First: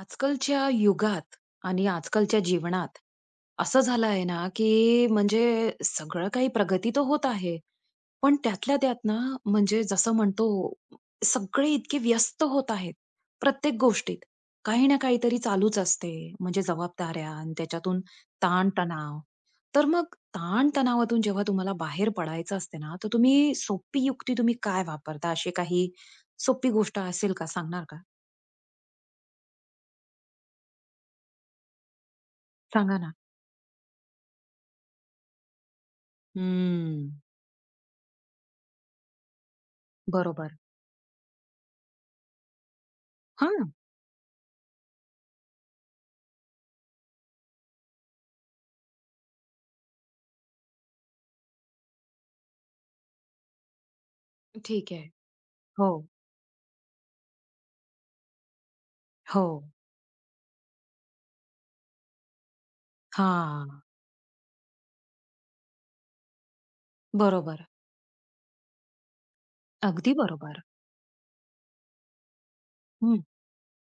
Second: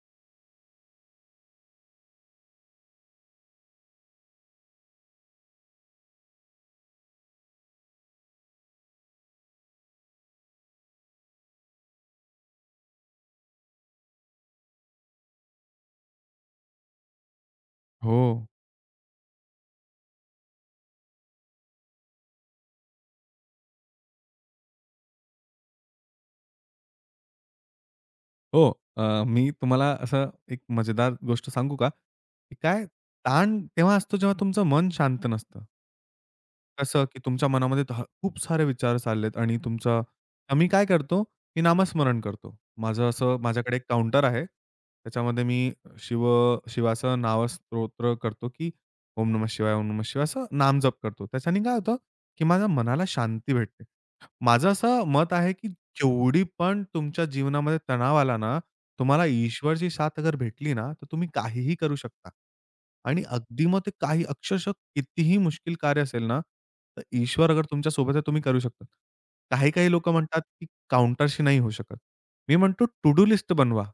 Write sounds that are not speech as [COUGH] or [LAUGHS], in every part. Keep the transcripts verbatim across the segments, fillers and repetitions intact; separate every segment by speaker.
Speaker 1: आजकालच्या युगात आणि आजकालच्या जीवनात असं झालं आहे ना, की म्हणजे सगळं काही प्रगती तर होत आहे. पण त्यातल्या त्यात ना, म्हणजे जसं म्हणतो सगळे इतके व्यस्त होत आहेत, प्रत्येक गोष्टीत. काही ना काहीतरी चालूच असते. म्हणजे जबाबदाऱ्या आणि त्याच्यातून
Speaker 2: हो.
Speaker 1: ताण-तणाव. तर मग ताण जेव्हा तुम्हाला बाहेर पडायचं असते ना, तर तुम्ही सोपी युक्ती तुम्ही काय वापरता? अशी काही सोपी गोष्ट असेल का, सांगणार का?
Speaker 2: हो. अ, मी तुम्हाला असं एक मजेदार गोष्ट सांगू का? की काय
Speaker 1: सांगा ना.
Speaker 2: ताण तेव्हा असतो जेव्हा तुमचं मन शांत नसतं. कसं
Speaker 1: हं.
Speaker 2: की तुमच्या मनामध्ये ध खूप सारे विचार चाललेत आणि तुमचं
Speaker 1: बरोबर.
Speaker 2: तर काय करतो, की नामस्मरण करतो. माझं असं
Speaker 1: हां.
Speaker 2: माझ्याकडे एक काउंटर आहे. त्याच्यामध्ये मी शिव शिवाचं नामस्तोत्र करतो, की ओम नमः शिवाय, ओम नमः शिवाय असं नामजप करतो. त्याच्याने काय होतं, की माझ्या मनाला शांती भेटते. माझं
Speaker 1: ठीक
Speaker 2: असं
Speaker 1: आहे.
Speaker 2: मत आहे, की
Speaker 1: हो,
Speaker 2: केवढी पण तुमच्या जीवनामध्ये तणाव आला ना, तुम्हाला
Speaker 1: हो.
Speaker 2: ईश्वरची साथ अगर भेटली ना, तर तुम्ही काहीही करू शकता. आणि अगदी
Speaker 1: हां,
Speaker 2: मग ते काही अक्षरशः कितीही मुश्किल कार्य असेल ना, तर ईश्वर अगर
Speaker 1: बरोबर.
Speaker 2: तुमच्या सोबत आहे, तुम्ही करू शकता. काही-काही लोकं
Speaker 1: अगदी
Speaker 2: म्हणतात,
Speaker 1: बरोबर.
Speaker 2: की काउंटरशी नाही होऊ शकत. मी म्हणतो टू
Speaker 1: हं.
Speaker 2: डू लिस्ट बनवा.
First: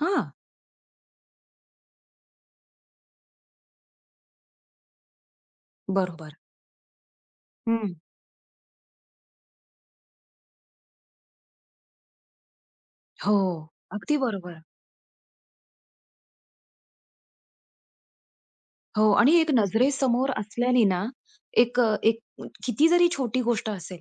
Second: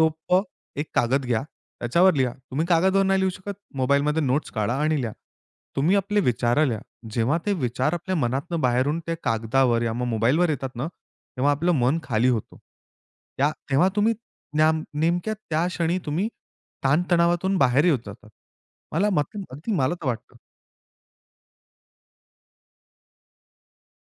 Speaker 1: हां,
Speaker 2: एक कागद घ्या, त्याच्यावर लिहा. तुम्ही कागदवर नाही लिहू शकत, मोबाईलमध्ये नोट्स काढा आणि लिहा. तुम्ही आपले
Speaker 1: बरोबर.
Speaker 2: विचारं लिहा. जेव्हा ते विचार
Speaker 1: हं.
Speaker 2: आपल्या मनातनं बाहेरून त्या कागदावर या मग मोबाईलवर येतात ना, तेव्हा आपलं मन खाली होतो.
Speaker 1: हो,
Speaker 2: त्या तेव्हा तुम्ही
Speaker 1: अगदी बरोबर.
Speaker 2: न्याम नेमक्या त्या क्षणी तुम्ही ताणतणावातून बाहेर येऊन जातात. मला
Speaker 1: हो आणि
Speaker 2: मतलब
Speaker 1: एक
Speaker 2: अगदी मला तर
Speaker 1: नजरेसमोर
Speaker 2: वाटतं.
Speaker 1: असल्याने ना, एक एक किती जरी छोटी गोष्ट असेल,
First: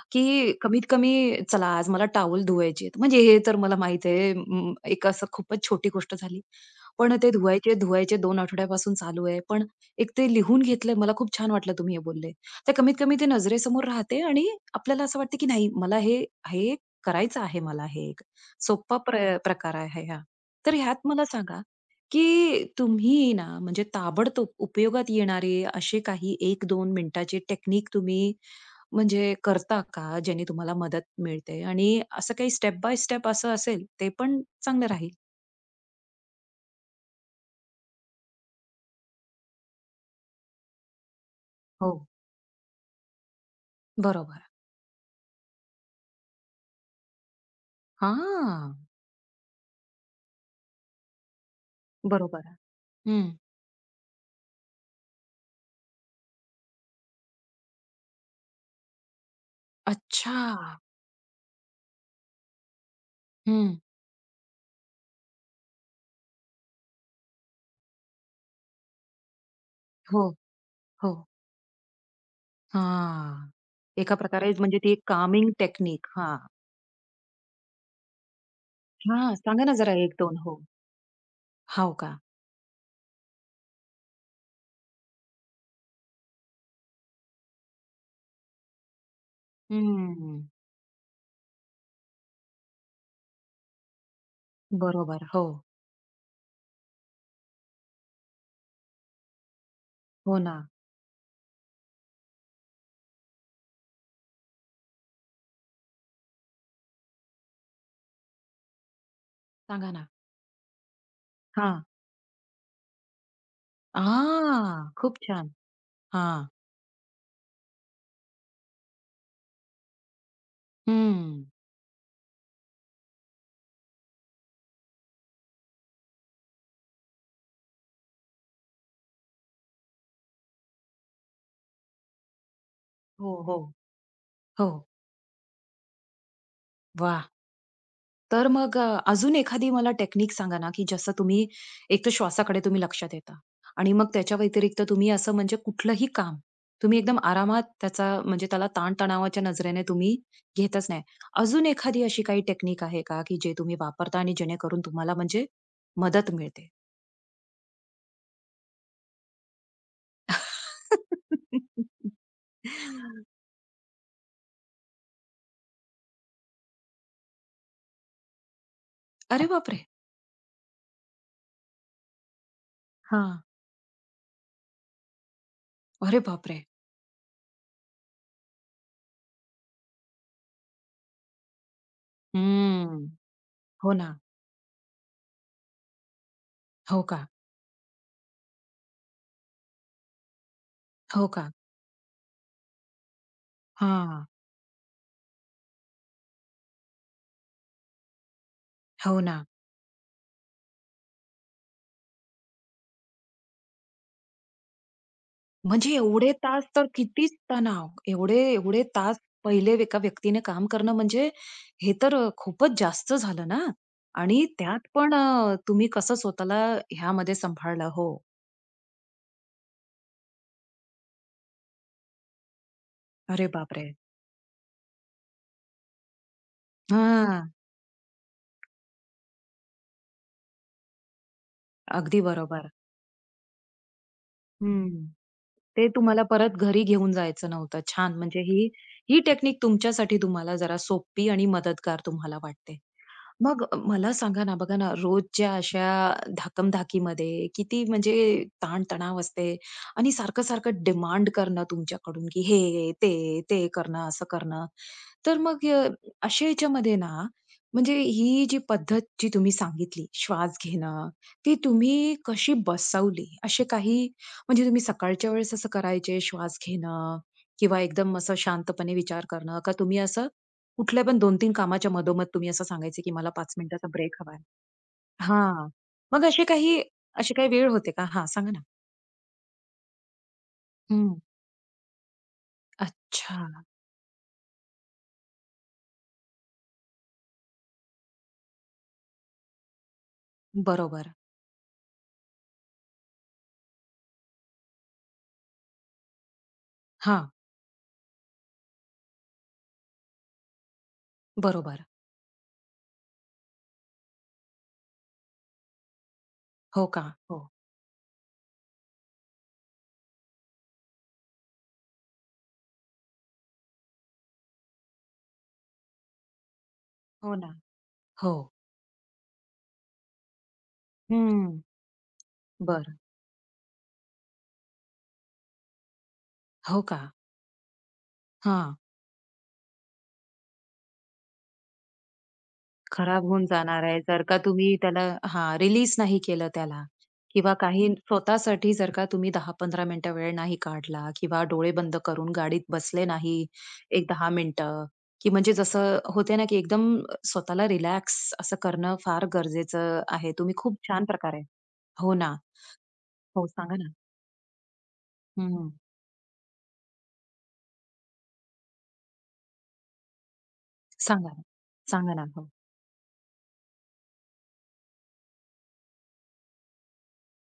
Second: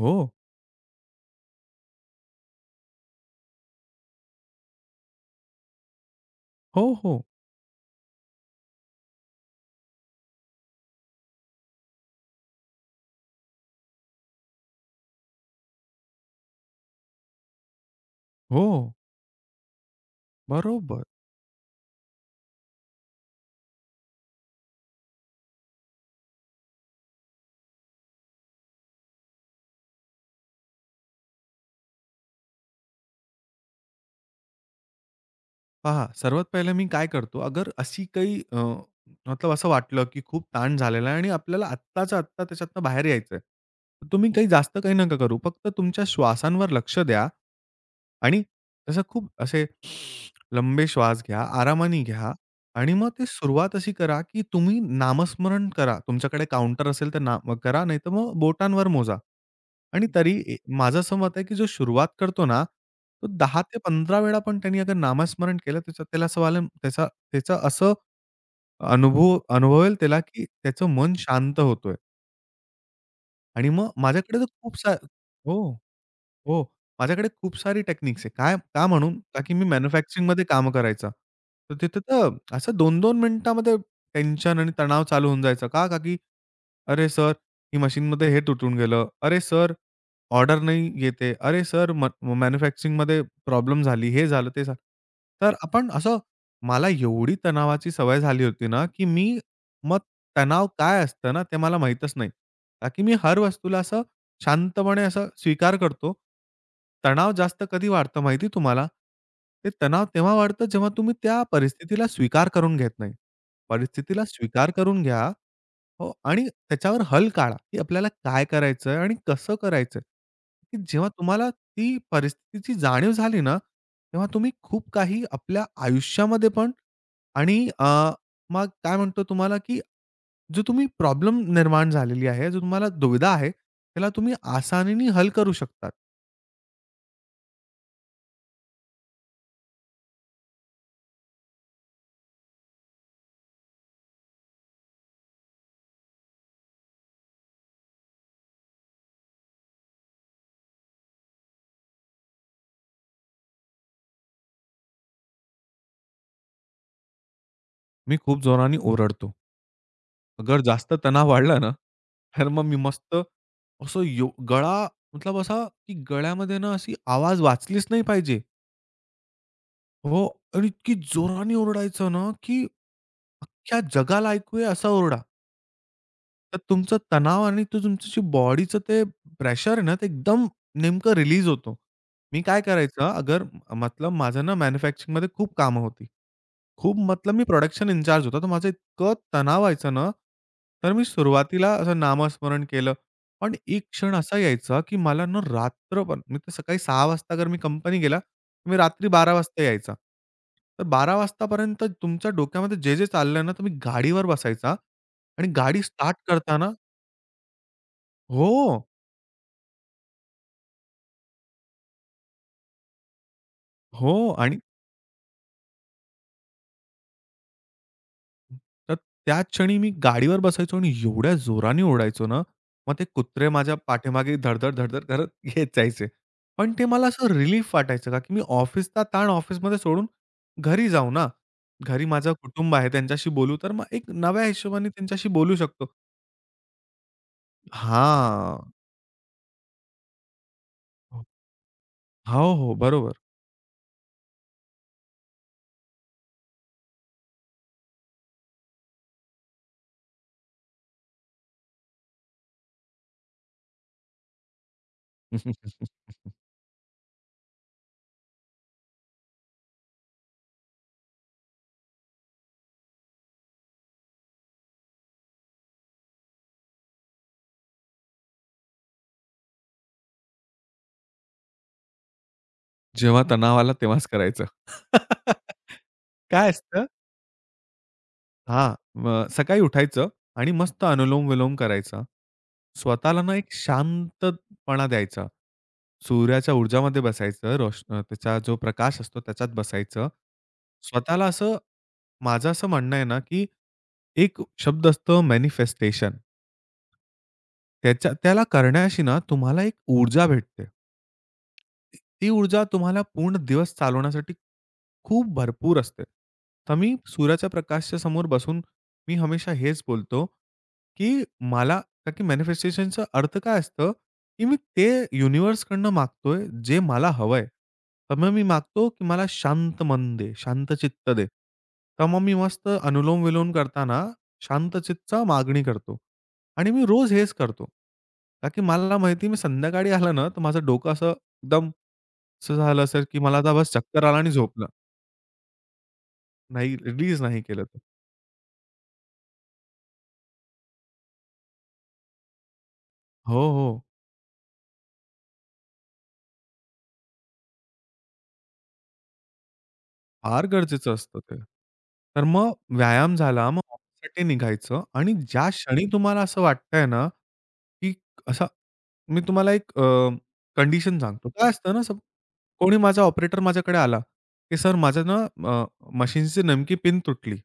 Speaker 2: हो.
Speaker 1: की कमीत कमी, चला आज मला टावल धुवायचे आहेत. म्हणजे हे तर मला माहीत आहे अं, एक असं खूपच छोटी गोष्ट झाली.
Speaker 2: हो,
Speaker 1: पण
Speaker 2: हो.
Speaker 1: ते धुवायचे, धुवायचे दोन आठवड्यापासून चालू आहे. पण एक ते लिहून घेतलंय. मला खूप छान वाटलं तुम्ही हे बोलले. तर कमीत कमी ते नजरेसमोर राहते आणि आपल्याला असं वाटतं, की नाही, मला हे हे करायचं आहे, मला हे एक.
Speaker 2: हो.
Speaker 1: सोप्पा प्र प्रकार आहे हा. तर
Speaker 2: बरोबर.
Speaker 1: ह्यात मला सांगा, की तुम्ही ना, म्हणजे ताबडतोब उपयोगात येणारे असे काही एक दोन मिनिटाचे टेक्निक तुम्ही म्हणजे करता का, ज्याने तुम्हाला मदत मिळते? आणि असं काही स्टेप बाय स्टेप असं असेल, ते पण चांगलं राहील.
Speaker 2: पहा, सर्वात पहिले मी काय करतो, अगर अशी काही अ, मतलब असं वाटलं, की खूप ताण झालेला आहे आणि आपल्याला
Speaker 1: हो.
Speaker 2: आत्ताच्या आत्ता त्याच्यातनं बाहेर यायचं आहे. तर तुम्ही काही
Speaker 1: बरोबर.
Speaker 2: जास्त काही नका करू. फक्त तुमच्या श्वासांवर लक्ष द्या आणि
Speaker 1: हां,
Speaker 2: तसं खूप असे लंबे श्वास घ्या, आरामाने घ्या
Speaker 1: बरोबर.
Speaker 2: आणि मग ते
Speaker 1: हं.
Speaker 2: सुरुवात अशी करा, की तुम्ही नामस्मरण करा. तुमच्याकडे काउंटर असेल तर ना करा, नाहीतर मग बोटांवर मोजा. आणि तरी
Speaker 1: अच्छा.
Speaker 2: ए माझं असं मत आहे, की जो सुरुवात करतो ना तो दहा
Speaker 1: हं.
Speaker 2: ते पंधरा वेळा पण त्यांनी अगर नामस्मरण केलं, त्याचं त्याला असं वालं त्याचा त्याचा असं अनुभव अनुभवेल त्याला,
Speaker 1: हो,
Speaker 2: की त्याचं
Speaker 1: हो.
Speaker 2: मन शांत होतोय
Speaker 1: हां.
Speaker 2: आणि मग
Speaker 1: एका
Speaker 2: माझ्याकडे तर
Speaker 1: प्रकारे
Speaker 2: खूप
Speaker 1: म्हणजे
Speaker 2: सा
Speaker 1: ती एक कामिंग
Speaker 2: हो,
Speaker 1: टेक्निक. हां.
Speaker 2: हो. माझ्याकडे खूप सारी टेक्निक्स आहे. काय का म्हणून?
Speaker 1: हां,
Speaker 2: का की मी
Speaker 1: सांगा ना जरा एक दोन
Speaker 2: मॅन्युफॅक्चरिंगमध्ये
Speaker 1: हो.
Speaker 2: कामं करायचा. तर
Speaker 1: हो
Speaker 2: तिथं
Speaker 1: का?
Speaker 2: तर असं दोन दोन मिनिटामध्ये टेन्शन आणि तणाव चालू होऊन जायचा. का? का की अरे सर, ही मशीनमध्ये हे तुटून गेलं. अरे सर,
Speaker 1: हं.
Speaker 2: ऑर्डर नाही येते. अरे सर, म मॅन्युफॅक्चरिंगमध्ये प्रॉब्लेम झाली. हे झालं, ते झालं.
Speaker 1: बरोबर. हो.
Speaker 2: तर आपण असं मला एवढी तणावाची सवय झाली होती ना, की मी मग
Speaker 1: हो ना.
Speaker 2: तणाव काय असतं ना, ते मला माहीतच नाही. का की मी हर वस्तूला असं शांतपणे असं स्वीकार करतो. तणाव जास्त कधी वाढतं माहिती तुम्हाला? ते
Speaker 1: सांगा
Speaker 2: तणाव
Speaker 1: ना.
Speaker 2: तेव्हा वाढतं, जेव्हा तुम्ही त्या
Speaker 1: हां.
Speaker 2: परिस्थितीला स्वीकार करून घेत नाही. परिस्थितीला स्वीकार
Speaker 1: हां.
Speaker 2: करून
Speaker 1: खूप
Speaker 2: घ्या.
Speaker 1: छान.
Speaker 2: हो
Speaker 1: हां.
Speaker 2: आणि त्याच्यावर हल काढा, की आपल्याला काय करायचंय आणि कसं करायचंय? की जेव्हा
Speaker 1: हं.
Speaker 2: तुम्हाला ती परिस्थितीची जाणीव झाली ना, तेव्हा तुम्ही खूप काही आपल्या आयुष्यामध्ये पण आणि अ, मग काय म्हणतो तुम्हाला, की जो तुम्ही प्रॉब्लेम निर्माण झालेली आहे, जो तुम्हाला दुविधा
Speaker 1: हो,
Speaker 2: आहे,
Speaker 1: हो.
Speaker 2: त्याला तुम्ही
Speaker 1: हो.
Speaker 2: आसानीने हल करू शकतात.
Speaker 1: वाह! तर मग अ, अजून एखादी मला टेक्निक सांगा ना, की जसं तुम्ही एक तर श्वासाकडे तुम्ही लक्ष देता आणि मग त्याच्या व्यतिरिक्त तुम्ही असं म्हणजे कुठलंही काम तुम्ही एकदम आरामात त्याचा म्हणजे त्याला ताणतणावाच्या नजरेने तुम्ही घेतच नाही. अजून एखादी अशी काही टेक्निक आहे का, की जे तुम्ही वापरता आणि जेणेकरून तुम्हाला म्हणजे मदत मिळते?
Speaker 2: मी खूप जोराने ओरडतो. अगर जास्त तणाव वाढला ना,
Speaker 1: [LAUGHS]
Speaker 2: तर मग मी मस्त असं यो गळा मतलब असा, की गळ्यामध्ये ना अशी आवाज वाचलीच नाही पाहिजे.
Speaker 1: अरे बापरे!
Speaker 2: हो आणि इतकी जोराने ओरडायचं ना, की
Speaker 1: हां.
Speaker 2: अख्ख्या जगाला ऐकू येईल असा ओरडा.
Speaker 1: अरे
Speaker 2: तर
Speaker 1: बापरे!
Speaker 2: तुमचा तणाव आणि तो तुमचं जे बॉडीचं ते प्रेशर आहे ना, ते एकदम नेमकं रिलीज होतो. मी काय करायचं
Speaker 1: हम्म.
Speaker 2: अगर
Speaker 1: हो
Speaker 2: मतलब
Speaker 1: ना.
Speaker 2: माझं ना मॅन्युफॅक्चरिंगमध्ये खूप कामं होती. खूप
Speaker 1: हो का?
Speaker 2: मतलब मी प्रोडक्शन इन्चार्ज होता तर माझं इतकं तणाव व्हायचं ना, तर मी
Speaker 1: हो का?
Speaker 2: सुरुवातीला असं नामस्मरण केलं. पण एक क्षण
Speaker 1: हां.
Speaker 2: असा यायचा, की मला ना रात्र पण मी तर सकाळी सहा वाजता अगर मी कंपनी गेला, मी रात्री
Speaker 1: हो
Speaker 2: बारा
Speaker 1: ना.
Speaker 2: वाजता यायचा. तर बारा वाजतापर्यंत तुमच्या डोक्यामध्ये जे, जे चाललंय ना, तुम्ही गाडीवर बसायचा आणि गाडी
Speaker 1: म्हणजे
Speaker 2: स्टार्ट
Speaker 1: एवढे तास
Speaker 2: करताना
Speaker 1: तर कितीच तणाव. एवढे एवढे
Speaker 2: हो,
Speaker 1: तास पहिले एका व्यक्तीने काम करणं म्हणजे हे तर अ, खूपच जास्त झालं ना.
Speaker 2: हो
Speaker 1: आणि
Speaker 2: आणि
Speaker 1: त्यात पण अ, तुम्ही कसं स्वतःला ह्यामध्ये सांभाळलं. हो.
Speaker 2: तर त्याच क्षणी मी गाडीवर बसायचो आणि एवढ्या जोराने ओरडायचो ना, मग ते
Speaker 1: अरे
Speaker 2: कुत्रे माझ्या
Speaker 1: बापरे!
Speaker 2: पाठीमागे धड-धड, धड-धड करत [LAUGHS] येत जायचे. पण ते मला असं
Speaker 1: हां.
Speaker 2: रिलीफ वाटायचं का की मी ऑफिसचा ताण ऑफिसमध्ये सोडून घरी जाऊ ना. घरी
Speaker 1: अगदी
Speaker 2: माझं
Speaker 1: बरोबर.
Speaker 2: कुटुंब आहे, त्यांच्याशी बोलू तर मग एक नव्या हिशोबाने
Speaker 1: हं.
Speaker 2: त्यांच्याशी बोलू शकतो.
Speaker 1: ते तुम्हाला परत घरी घेऊन जायचं नव्हतं. छान, म्हणजे ही
Speaker 2: हां.
Speaker 1: ही टेक्निक तुमच्यासाठी तुम्हाला जरा सोपी आणि मदतगार तुम्हाला
Speaker 2: हो, हो.
Speaker 1: वाटते.
Speaker 2: बरोबर.
Speaker 1: मग मला सांगा ना, बघा ना, रोजच्या अशा धाकमधाकीमध्ये किती म्हणजे ताण-तणाव असते आणि सारखं-सारखं डिमांड करणं तुमच्याकडून, की हे, ते, ते करणं, असं करणं. तर मग अ,
Speaker 2: [LAUGHS]
Speaker 1: अशा ह्याच्यामध्ये ना, म्हणजे ही जी पद्धत जी तुम्ही सांगितली, श्वास घेणं, ती तुम्ही कशी बसवली? असे काही म्हणजे तुम्ही सकाळच्या वेळेस असं करायचे श्वास घेणं किंवा एकदम असं शांतपणे विचार करणं, का तुम्ही असं कुठल्या पण दोन तीन कामाच्या मधोमध तुम्ही असं सांगायचं, की
Speaker 2: जेव्हा
Speaker 1: मला पाच
Speaker 2: तणाव आला
Speaker 1: मिनिटाचा
Speaker 2: तेव्हाच
Speaker 1: ब्रेक हवाय.
Speaker 2: करायचं.
Speaker 1: हां.
Speaker 2: [LAUGHS]
Speaker 1: मग अशी
Speaker 2: काय
Speaker 1: काही
Speaker 2: असतं
Speaker 1: अशी काही वेळ होते का? हां, सांगा ना.
Speaker 2: हां. मग सकाळी उठायचं आणि मस्त
Speaker 1: हं.
Speaker 2: अनुलोम-विलोम करायचा. स्वतःला ना
Speaker 1: अच्छा.
Speaker 2: एक शांतपणा द्यायचा. सूर्याच्या ऊर्जामध्ये बसायचं. रोश अ, त्याचा जो प्रकाश असतो त्याच्यात बसायचं.
Speaker 1: बरोबर.
Speaker 2: स्वतःला असं माझं असं म्हणणं आहे ना, की एक शब्द असतो मॅनिफेस्टेशन.
Speaker 1: हां,
Speaker 2: त्याच्या त्याला करण्याशी ना तुम्हाला एक ऊर्जा भेटते.
Speaker 1: बरोबर.
Speaker 2: ती ऊर्जा तुम्हाला पूर्ण दिवस चालवण्यासाठी खूप भरपूर असते. तर
Speaker 1: हो
Speaker 2: मी
Speaker 1: का? हो.
Speaker 2: सूर्याच्या प्रकाशच्या समोर बसून मी हमेशा हेच बोलतो, की मला का की मॅनिफेस्टेशनचा अर्थ काय असतं, की मी ते युनिव्हर्सकडनं मागतोय जे मला
Speaker 1: हो
Speaker 2: हवंय.
Speaker 1: ना.
Speaker 2: तर मग
Speaker 1: हो.
Speaker 2: मी मागतो, की मला शांत मन दे, शांत चित्त दे.
Speaker 1: हं.
Speaker 2: तर मग मी मस्त
Speaker 1: बरं.
Speaker 2: अनुलोम-विलोम करताना शांत मागणी करतो आणि
Speaker 1: हो
Speaker 2: मी
Speaker 1: का?
Speaker 2: रोज हेच करतो. का की
Speaker 1: हां.
Speaker 2: मला माहिती मी संध्याकाळी आलं ना, तर माझं डोकं असं एकदम असं झालं असेल, की
Speaker 1: खराब
Speaker 2: मला
Speaker 1: होऊन
Speaker 2: आता बस
Speaker 1: जाणार आहे.
Speaker 2: चक्कर आला
Speaker 1: जर
Speaker 2: आणि
Speaker 1: का
Speaker 2: झोपलं.
Speaker 1: तुम्ही त्याला, हां, रिलीज नाही केलं
Speaker 2: नाही
Speaker 1: त्याला
Speaker 2: रिलीज नाही
Speaker 1: किंवा
Speaker 2: केलं तर.
Speaker 1: काही स्वतःसाठी जर का तुम्ही दहा ते पंधरा मिनिटं वेळ नाही काढला किंवा डोळे बंद करून गाडीत बसले नाही
Speaker 2: हो, हो.
Speaker 1: एक दहा मिनिटं, की म्हणजे जसं होते ना, की एकदम स्वतःला रिलॅक्स असं करणं फार गरजेचं आहे.
Speaker 2: फार
Speaker 1: तुम्ही खूप
Speaker 2: गरजेचं
Speaker 1: छान
Speaker 2: असतं ते.
Speaker 1: प्रकारे हो
Speaker 2: तर
Speaker 1: ना.
Speaker 2: मग व्यायाम
Speaker 1: हो,
Speaker 2: झाला, मग
Speaker 1: सांगा ना.
Speaker 2: ऑफिससाठी निघायचं आणि ज्या
Speaker 1: हं.
Speaker 2: क्षणी तुम्हाला असं वाटतंय ना, की असा मी तुम्हाला एक अ, कंडिशन सांगतो.
Speaker 1: सांगा ना.
Speaker 2: काय असतं ना, सब
Speaker 1: सांगा ना. हो.
Speaker 2: कोणी माझा ऑपरेटर माझ्याकडे आला, की सर माझं ना अ, मशीनची नेमकी पिन तुटली.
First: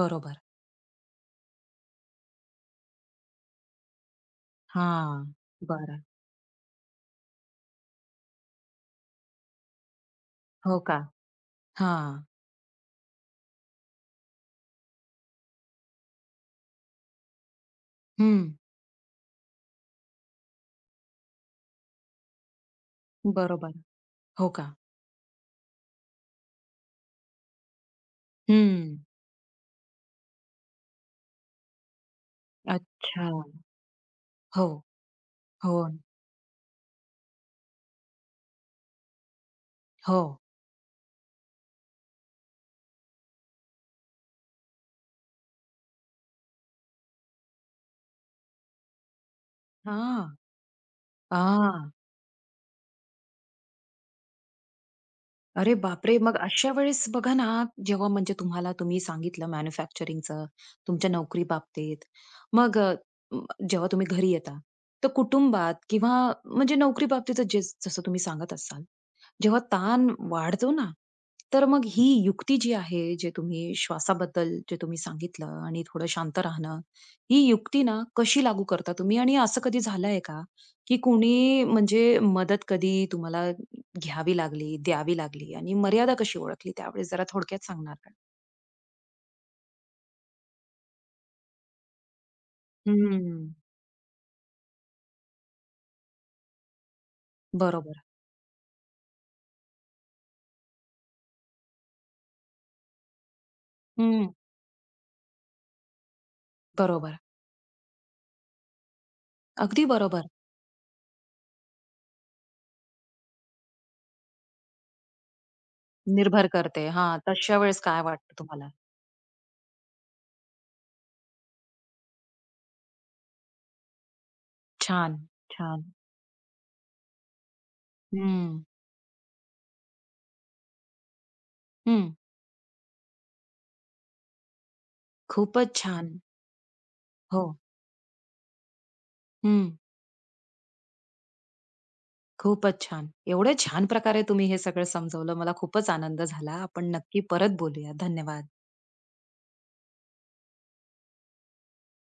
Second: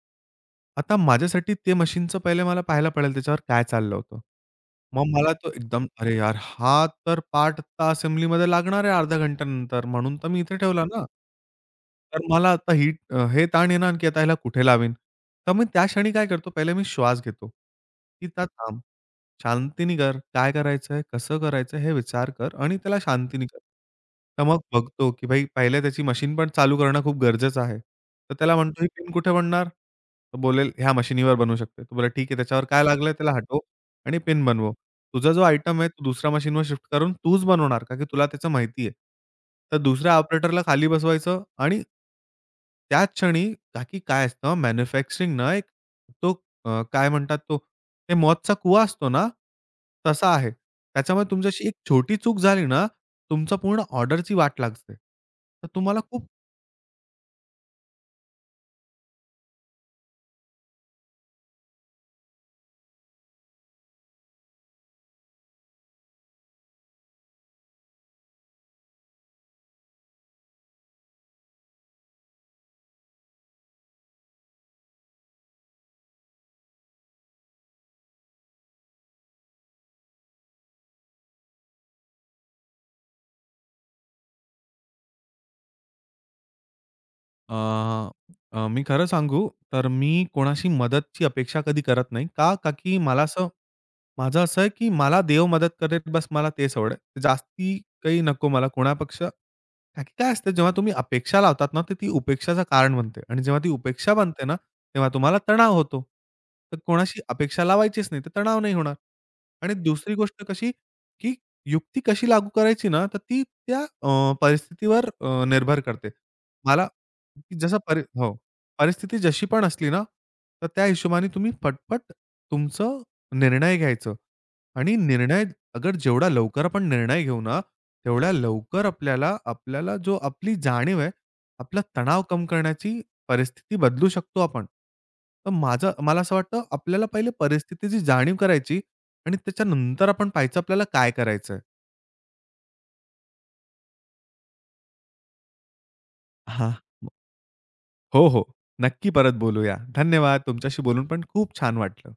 Speaker 1: बरोबर.
Speaker 2: आता माझ्यासाठी ते मशीनचं पहिले मला पाहायला पडेल त्याच्यावर काय चाललं होतं. मग
Speaker 1: हां.
Speaker 2: मला तो एकदम
Speaker 1: बरं.
Speaker 2: अरे यार! हा तर पार्ट आता असेंब्लीमध्ये लागणार आहे अर्ध्या घंट्यानंतर म्हणून तर मी इथे
Speaker 1: हो
Speaker 2: ठेवला
Speaker 1: का?
Speaker 2: ना. तर
Speaker 1: हां.
Speaker 2: मला आता ही अ, हे ताण येणार की आता ह्याला कुठे लावीन? तर मी त्या क्षणी काय करतो पहिले मी श्वास घेतो, की आता
Speaker 1: हं.
Speaker 2: थांब. शांतीने कर. काय करायचंय? कसं करायचं? हे विचार कर आणि त्याला शांतीने कर.
Speaker 1: बरोबर.
Speaker 2: तर
Speaker 1: हो
Speaker 2: मग
Speaker 1: का?
Speaker 2: बघतो, की भाई पहिले त्याची मशीन पण चालू करणं खूप गरजेचं आहे. तर त्याला म्हणतो, ही
Speaker 1: हं.
Speaker 2: पिन कुठे बनणार? तो बोलेल, ह्या मशीनीवर बनवू शकते. तो बोलला, ठीक आहे, त्याच्यावर काय लागलंय
Speaker 1: अच्छा.
Speaker 2: त्याला हटव आणि पिन
Speaker 1: हो.
Speaker 2: बनवव. तुझा जो
Speaker 1: हो.
Speaker 2: आयटम आहे तो दुसऱ्या मशीनवर शिफ्ट करून तूच बनवणार, का की तुला त्याचं माहिती आहे. तर दुसऱ्या
Speaker 1: हो.
Speaker 2: ऑपरेटरला खाली बसवायचं आणि त्याच क्षणी का की काय असतं मॅन्युफॅक्चरिंग ना एक तो अ, काय म्हणतात तो, ते मौतचा कुवा असतो ना,
Speaker 1: हां.
Speaker 2: तसा आहे. त्याच्यामुळे हं. तुमच्याशी एक
Speaker 1: आ.
Speaker 2: छोटी चूक झाली ना, तुमचा पूर्ण ऑर्डरची वाट लागते. तर
Speaker 1: अरे
Speaker 2: तुम्हाला
Speaker 1: बापरे!
Speaker 2: खूप
Speaker 1: मग अशा वेळेस बघा ना, जेव्हा म्हणजे तुम्हाला, तुम्ही सांगितलं मॅन्युफॅक्चरिंगचं, तुमच्या नोकरी बाबतीत. मग अ, म, जेव्हा तुम्ही घरी येता, तर कुटुंबात किंवा म्हणजे नोकरी बाबतीतच जे जसं तुम्ही सांगत असाल, जेव्हा ताण वाढतो ना, तर मग ही युक्ती जी आहे, जे तुम्ही श्वासाबद्दल जे तुम्ही सांगितलं आणि थोडं शांत राहणं, ही युक्ती ना कशी लागू करता तुम्ही? आणि असं कधी झालंय का, की कोणी म्हणजे मदत कधी तुम्हाला घ्यावी लागली, द्यावी लागली आणि मर्यादा कशी ओळखली त्यावेळेस, जरा
Speaker 2: अ,
Speaker 1: थोडक्यात सांगणार का?
Speaker 2: अ, मी खरं सांगू तर मी कोणाशी मदतची अपेक्षा कधी करत नाही. का? का की मला असं
Speaker 1: हम्म.
Speaker 2: माझं असं आहे, की मला देव मदत करेल बस मला तेच आवडेल. जास्ती
Speaker 1: बरोबर.
Speaker 2: काही नको मला कोणापेक्षा का की काय असतं जेव्हा तुम्ही अपेक्षा लावतात ना, तर ती उपेक्षाचं कारण बनते आणि जेव्हा ती उपेक्षा
Speaker 1: हं.
Speaker 2: बनते ना, तेव्हा तुम्हाला तणाव होतो. तर
Speaker 1: बरोबर.
Speaker 2: कोणाशी अपेक्षा लावायचीच नाही, तर तणाव नाही होणार. आणि
Speaker 1: अगदी
Speaker 2: दुसरी
Speaker 1: बरोबर.
Speaker 2: गोष्ट कशी, की युक्ती कशी लागू करायची ना, तर ती त्या अ, परिस्थितीवर अ, निर्भर करते.
Speaker 1: निर्भर करते.
Speaker 2: मला
Speaker 1: हां, तशा
Speaker 2: जसं
Speaker 1: वेळेस
Speaker 2: परि
Speaker 1: काय
Speaker 2: हो.
Speaker 1: वाटतं तुम्हाला?
Speaker 2: परिस्थिती जशी पण असली ना, तर त्या हिशोबाने तुम्ही पटपट तुमचं निर्णय घ्यायचं आणि
Speaker 1: छान,
Speaker 2: निर्णय
Speaker 1: छान.
Speaker 2: अगर जेवढा लवकर आपण निर्णय घेऊ ना तेवढ्या
Speaker 1: हं,
Speaker 2: लवकर आपल्याला, आपल्याला जो आपली जाणीव आहे, आपला
Speaker 1: हं.
Speaker 2: तणाव कम करण्याची परिस्थिती बदलू शकतो आपण. तर
Speaker 1: खूपच
Speaker 2: माझं
Speaker 1: छान.
Speaker 2: मला असं वाटतं आपल्याला पहिले
Speaker 1: हो.
Speaker 2: परिस्थितीची जाणीव करायची आणि
Speaker 1: हं.
Speaker 2: त्याच्यानंतर आपण पाहायचं आपल्याला काय करायचंय.
Speaker 1: खूपच छान. एवढ्या छान प्रकारे तुम्ही हे सगळं समजवलं. मला खूपच आनंद झाला.
Speaker 2: हां.
Speaker 1: आपण नक्की परत बोलूया.
Speaker 2: हो, हो.
Speaker 1: धन्यवाद.
Speaker 2: नक्की परत बोलूया. धन्यवाद. तुमच्याशी बोलून पण खूप छान वाटलं.